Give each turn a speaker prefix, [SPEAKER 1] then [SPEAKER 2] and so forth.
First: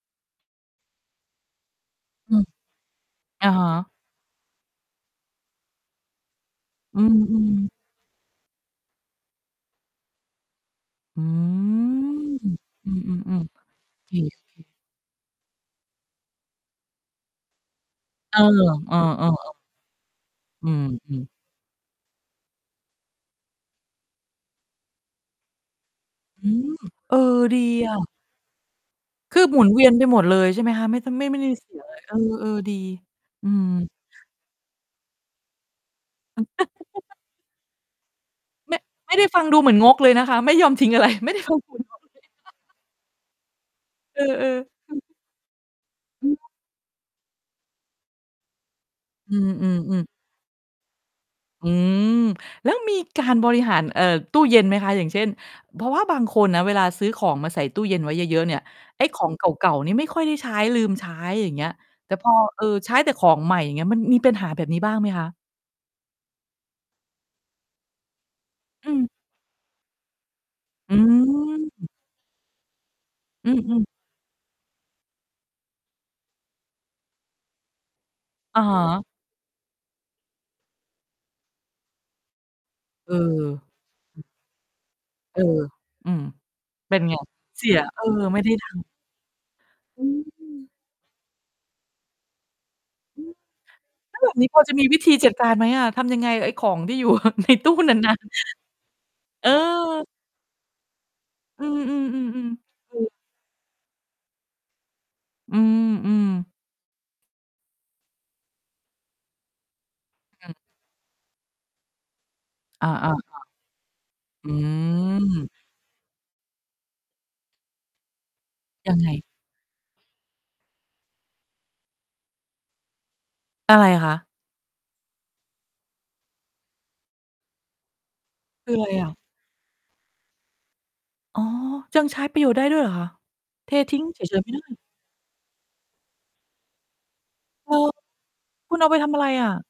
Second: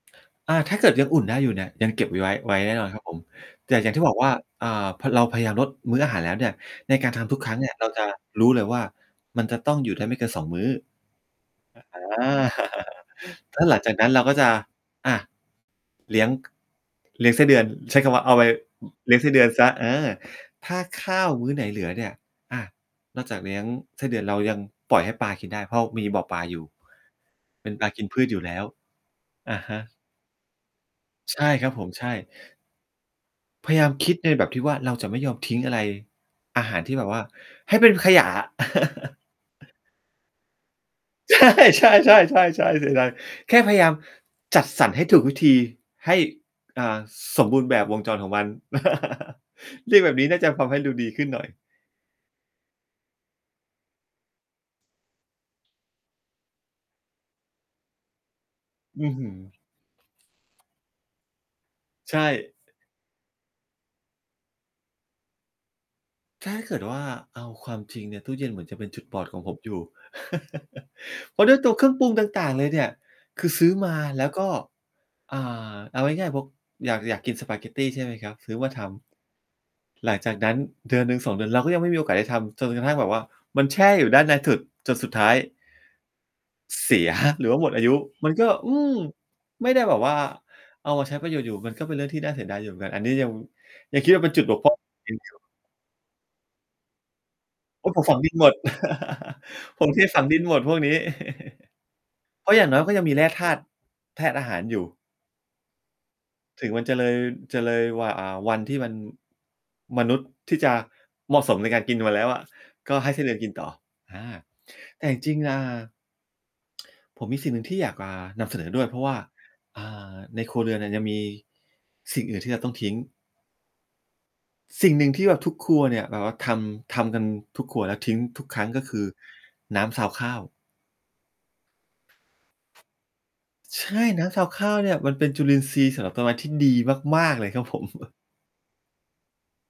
[SPEAKER 1] อา ถ้าเกิดยังอุ่นได้อยู่เนี่ย ยังเก็บ ว ไว
[SPEAKER 2] อ
[SPEAKER 1] ้
[SPEAKER 2] ืม
[SPEAKER 1] ไว้แน่นอนครับผม
[SPEAKER 2] อะฮ
[SPEAKER 1] แ
[SPEAKER 2] ะ
[SPEAKER 1] ต่อย่างที่บอกว่า อ่า พอเราพยายามลดมื้ออาหารแล้วเนี่ย ใน
[SPEAKER 2] อื
[SPEAKER 1] การทำทุกค
[SPEAKER 2] ม
[SPEAKER 1] รั้งเนี่
[SPEAKER 2] ๆ
[SPEAKER 1] ยเราจะรู้เลยว่า มันจะต้องอยู่ได้ไม่เกิน 2 มื้อ
[SPEAKER 2] อื
[SPEAKER 1] อ อา
[SPEAKER 2] ม อืม
[SPEAKER 1] ถ้
[SPEAKER 2] ๆ
[SPEAKER 1] าหลังจากนั
[SPEAKER 2] ๆ
[SPEAKER 1] ้
[SPEAKER 2] เท
[SPEAKER 1] น
[SPEAKER 2] ท
[SPEAKER 1] เราก็จะ
[SPEAKER 2] ิ้ง
[SPEAKER 1] อ่า เลี้ยง เลี้ยงไส้เดือน ใช้คำว่า เอ
[SPEAKER 2] เ
[SPEAKER 1] า
[SPEAKER 2] อ
[SPEAKER 1] ไ
[SPEAKER 2] อ
[SPEAKER 1] ป
[SPEAKER 2] เอ
[SPEAKER 1] เลี้ยงไส
[SPEAKER 2] อ
[SPEAKER 1] ้เดือน
[SPEAKER 2] ๆ
[SPEAKER 1] เสีย เออ
[SPEAKER 2] อ
[SPEAKER 1] ถ
[SPEAKER 2] ื
[SPEAKER 1] ้า
[SPEAKER 2] ม
[SPEAKER 1] ข
[SPEAKER 2] อื
[SPEAKER 1] ้า
[SPEAKER 2] ม
[SPEAKER 1] วมื้อไหนเหลือเนี่ย อ่า นอกจากเลี้ยงไส้เดือน เรายังปล่อยให้ปลากินได้ เพราะมีบ่อปลา
[SPEAKER 2] อื
[SPEAKER 1] อยู่
[SPEAKER 2] ม เออ ดี
[SPEAKER 1] เป็นปลา
[SPEAKER 2] อ
[SPEAKER 1] ก
[SPEAKER 2] ะ
[SPEAKER 1] ินพืชอยู่แล้ว
[SPEAKER 2] คืบ
[SPEAKER 1] อ
[SPEAKER 2] หม
[SPEAKER 1] ะ
[SPEAKER 2] ุน
[SPEAKER 1] ฮ
[SPEAKER 2] เว
[SPEAKER 1] ะ
[SPEAKER 2] ียนไปหมดเลย ใช่ไหมคะ? ไม่ ต ไม่ ไ
[SPEAKER 1] ใ
[SPEAKER 2] ม่
[SPEAKER 1] ช
[SPEAKER 2] ได้
[SPEAKER 1] ่
[SPEAKER 2] มี
[SPEAKER 1] คร
[SPEAKER 2] เส
[SPEAKER 1] ับ
[SPEAKER 2] ีย
[SPEAKER 1] ผ
[SPEAKER 2] เ
[SPEAKER 1] ม
[SPEAKER 2] ลย
[SPEAKER 1] ใช่
[SPEAKER 2] เออ เออ ดี อื
[SPEAKER 1] พยา
[SPEAKER 2] ม
[SPEAKER 1] ยามคิดในแบบที่ว่า เราจะไม่ยอมทิ้งอะไร อาหารที่แบบว่า ให้เป็นขยะอะ
[SPEAKER 2] แมะ ไม่ได้ฟังดูเหมือนงกเลยนะคะ ไม่ยอมทิ้ง อะไร ไม่
[SPEAKER 1] ใช
[SPEAKER 2] ได้
[SPEAKER 1] ่
[SPEAKER 2] ฟังคุณ [unintelligible]
[SPEAKER 1] ใช่ ๆ ๆ ๆ เสียดาย แค่พยายาม
[SPEAKER 2] เออ
[SPEAKER 1] จัดสร
[SPEAKER 2] ๆ อ
[SPEAKER 1] ร
[SPEAKER 2] ื
[SPEAKER 1] ให
[SPEAKER 2] ม
[SPEAKER 1] ้ถูกวิธี ให้
[SPEAKER 2] อืม
[SPEAKER 1] อ่า ส สมบูรณ์แบบวงจรของมัน
[SPEAKER 2] อื
[SPEAKER 1] เรีย
[SPEAKER 2] ม ๆ
[SPEAKER 1] ก
[SPEAKER 2] ๆ
[SPEAKER 1] แบบนี้น่าจะทำให้ดูดีขึ้น หน่อย
[SPEAKER 2] อืม แล้วมีการบริหาร เอ่อ ตู้เย็นไหมคะ? อย่างเช่น เพราะว่าบางคนนะ เวลาซื้อของมาใส่ตู้เย็นไว้เยอะ ๆ เนี่ย ไ
[SPEAKER 1] อ
[SPEAKER 2] อ้
[SPEAKER 1] ื้อ
[SPEAKER 2] ข
[SPEAKER 1] ฮ
[SPEAKER 2] อ
[SPEAKER 1] ื
[SPEAKER 2] ง
[SPEAKER 1] อ
[SPEAKER 2] เก่า ๆ นี่ไม่ค่อยได้ใช้ ลืมใช้ อย่างเงี้ย แต
[SPEAKER 1] ใช
[SPEAKER 2] ่ พอ
[SPEAKER 1] ่
[SPEAKER 2] เออ ใช้แต่ของใหม่ อย่างเงี้ย มันมีปัญหาแบบนี้บ้างไหมคะ?
[SPEAKER 1] ถ้าให้เกิดว่าเอาความจริงเนี่ย ตู้เย็นเหมือนจะเป็
[SPEAKER 2] อ
[SPEAKER 1] น
[SPEAKER 2] ื
[SPEAKER 1] จ
[SPEAKER 2] ม
[SPEAKER 1] ุดบอดของผมอยู่
[SPEAKER 2] อื
[SPEAKER 1] เพราะด้วยตัวเคร
[SPEAKER 2] ม
[SPEAKER 1] ื่องปรุงต่าง ๆ เลยเนี่ย คื
[SPEAKER 2] อื
[SPEAKER 1] อซื้อ
[SPEAKER 2] ม ๆ
[SPEAKER 1] มาแล้วก็ อ่า เอาง่าย ๆ พก อยาก อยากกินสปาเกตตี ใช่ไหมครับ ซื้
[SPEAKER 2] อ
[SPEAKER 1] อ
[SPEAKER 2] ะ
[SPEAKER 1] มา
[SPEAKER 2] ฮ
[SPEAKER 1] ท
[SPEAKER 2] ะ
[SPEAKER 1] ำ หลังจากนั้นเดือนหนึ่ง 2 เดือน เราก็ยังไม่มีโอกาสได้ทำ จนกระทั่งแบ
[SPEAKER 2] เอ
[SPEAKER 1] บว่า
[SPEAKER 2] อ
[SPEAKER 1] มันแช่อยู่ด้านในสุด จนสุดท้า
[SPEAKER 2] เ
[SPEAKER 1] ย
[SPEAKER 2] ออ อืม
[SPEAKER 1] เ
[SPEAKER 2] เ
[SPEAKER 1] ส
[SPEAKER 2] ป
[SPEAKER 1] ี
[SPEAKER 2] ็น
[SPEAKER 1] ย
[SPEAKER 2] ไง?
[SPEAKER 1] ครับหรือว่า
[SPEAKER 2] เส
[SPEAKER 1] หม
[SPEAKER 2] ี
[SPEAKER 1] ด
[SPEAKER 2] ย
[SPEAKER 1] อายุ
[SPEAKER 2] เออ
[SPEAKER 1] มัน
[SPEAKER 2] ไม่
[SPEAKER 1] ก็
[SPEAKER 2] ได้ดั
[SPEAKER 1] อื
[SPEAKER 2] ง
[SPEAKER 1] ม ไม่ได้แบบ
[SPEAKER 2] อื
[SPEAKER 1] ว่า
[SPEAKER 2] ม
[SPEAKER 1] เอามาใช้ประโยชน์ อยู่ มันก็เป็นเรื่องที่น่าเสียดายอยู่เหมือนกัน อันนี้
[SPEAKER 2] อื
[SPEAKER 1] ยั
[SPEAKER 2] ม
[SPEAKER 1] ง ยังคิด
[SPEAKER 2] แล้
[SPEAKER 1] ว่
[SPEAKER 2] ว
[SPEAKER 1] าเ
[SPEAKER 2] แ
[SPEAKER 1] ป
[SPEAKER 2] บ
[SPEAKER 1] ็น
[SPEAKER 2] บ
[SPEAKER 1] จุ
[SPEAKER 2] น
[SPEAKER 1] ด
[SPEAKER 2] ี้
[SPEAKER 1] บ
[SPEAKER 2] พ
[SPEAKER 1] ก
[SPEAKER 2] อ
[SPEAKER 1] พร่
[SPEAKER 2] จะ
[SPEAKER 1] อ
[SPEAKER 2] มีวิ
[SPEAKER 1] เ
[SPEAKER 2] ธ
[SPEAKER 1] อ
[SPEAKER 2] ี
[SPEAKER 1] งอ
[SPEAKER 2] จั
[SPEAKER 1] ย
[SPEAKER 2] ด
[SPEAKER 1] ู่
[SPEAKER 2] การไหมอะ? ทำยังไงกับไอ้ของที่ อยู่ในตู้
[SPEAKER 1] โอ๊ย
[SPEAKER 2] นั้
[SPEAKER 1] ผ
[SPEAKER 2] น
[SPEAKER 1] ม
[SPEAKER 2] น่
[SPEAKER 1] ฝ
[SPEAKER 2] ะ
[SPEAKER 1] ังดินหมด
[SPEAKER 2] เ
[SPEAKER 1] ผมเท
[SPEAKER 2] ออ
[SPEAKER 1] ฝังดินหมด พวกนี้
[SPEAKER 2] อื
[SPEAKER 1] เพ
[SPEAKER 2] ม
[SPEAKER 1] ราะ
[SPEAKER 2] ๆ
[SPEAKER 1] อย่
[SPEAKER 2] ๆ
[SPEAKER 1] างน้
[SPEAKER 2] ๆ ค
[SPEAKER 1] อยมันก็
[SPEAKER 2] ื
[SPEAKER 1] ยัง
[SPEAKER 2] อ
[SPEAKER 1] มีแร่ธาตุ ธาตุอาหารอยู่
[SPEAKER 2] อืม ๆ
[SPEAKER 1] ถึงมันจะเลย จะเลยหว่า อ่า วันที่มัน มนุษย์
[SPEAKER 2] อื
[SPEAKER 1] ท
[SPEAKER 2] ม
[SPEAKER 1] ี่จะเหมาะสมในการกินมันแล้วอะ
[SPEAKER 2] อา
[SPEAKER 1] ก็
[SPEAKER 2] อ
[SPEAKER 1] ให
[SPEAKER 2] า
[SPEAKER 1] ้ไส้เ
[SPEAKER 2] ค
[SPEAKER 1] ดื
[SPEAKER 2] ่ะ
[SPEAKER 1] อนกินต่อ อา
[SPEAKER 2] อื
[SPEAKER 1] แต่จริง ๆ
[SPEAKER 2] ม
[SPEAKER 1] อ่า ผมมีสิ่งหนึ่งที่อยาก อ่า นำเสนอด้วย
[SPEAKER 2] ยั
[SPEAKER 1] เพร
[SPEAKER 2] ง
[SPEAKER 1] าะ
[SPEAKER 2] ไง?
[SPEAKER 1] ว่า อ่า ในครัวเรือนเนี่ยยังมี สิ่งอื่นที่เราต้องทิ้ง
[SPEAKER 2] อะไรคะ?
[SPEAKER 1] สิ่งหนึ่งที่แบบทุกครัวเนี่ย แบบว่าทำ ทำกันทุกครัวแล้วทิ้งทุกครั้
[SPEAKER 2] ค
[SPEAKER 1] ง
[SPEAKER 2] ือ
[SPEAKER 1] ก็
[SPEAKER 2] ไร
[SPEAKER 1] คื
[SPEAKER 2] อ
[SPEAKER 1] อ
[SPEAKER 2] ะ?
[SPEAKER 1] น้ำซาวข้าว
[SPEAKER 2] อ๋อ ยังใช้ประโยชน์ได้ด้วยเหรอคะ? เท
[SPEAKER 1] ใช
[SPEAKER 2] ทิ้
[SPEAKER 1] ่
[SPEAKER 2] ง เฉ
[SPEAKER 1] น้ำซ
[SPEAKER 2] ย ๆ
[SPEAKER 1] า
[SPEAKER 2] ไม
[SPEAKER 1] ว
[SPEAKER 2] ่ไ
[SPEAKER 1] ข
[SPEAKER 2] ด
[SPEAKER 1] ้า
[SPEAKER 2] ้
[SPEAKER 1] วเนี่ย มันเป็นจุลินทรีย์สำหรับต้นไม้ที่ดีมาก ๆ เลยครับ
[SPEAKER 2] เออ
[SPEAKER 1] ผม
[SPEAKER 2] คุณเอาไปทำอะไรอะ?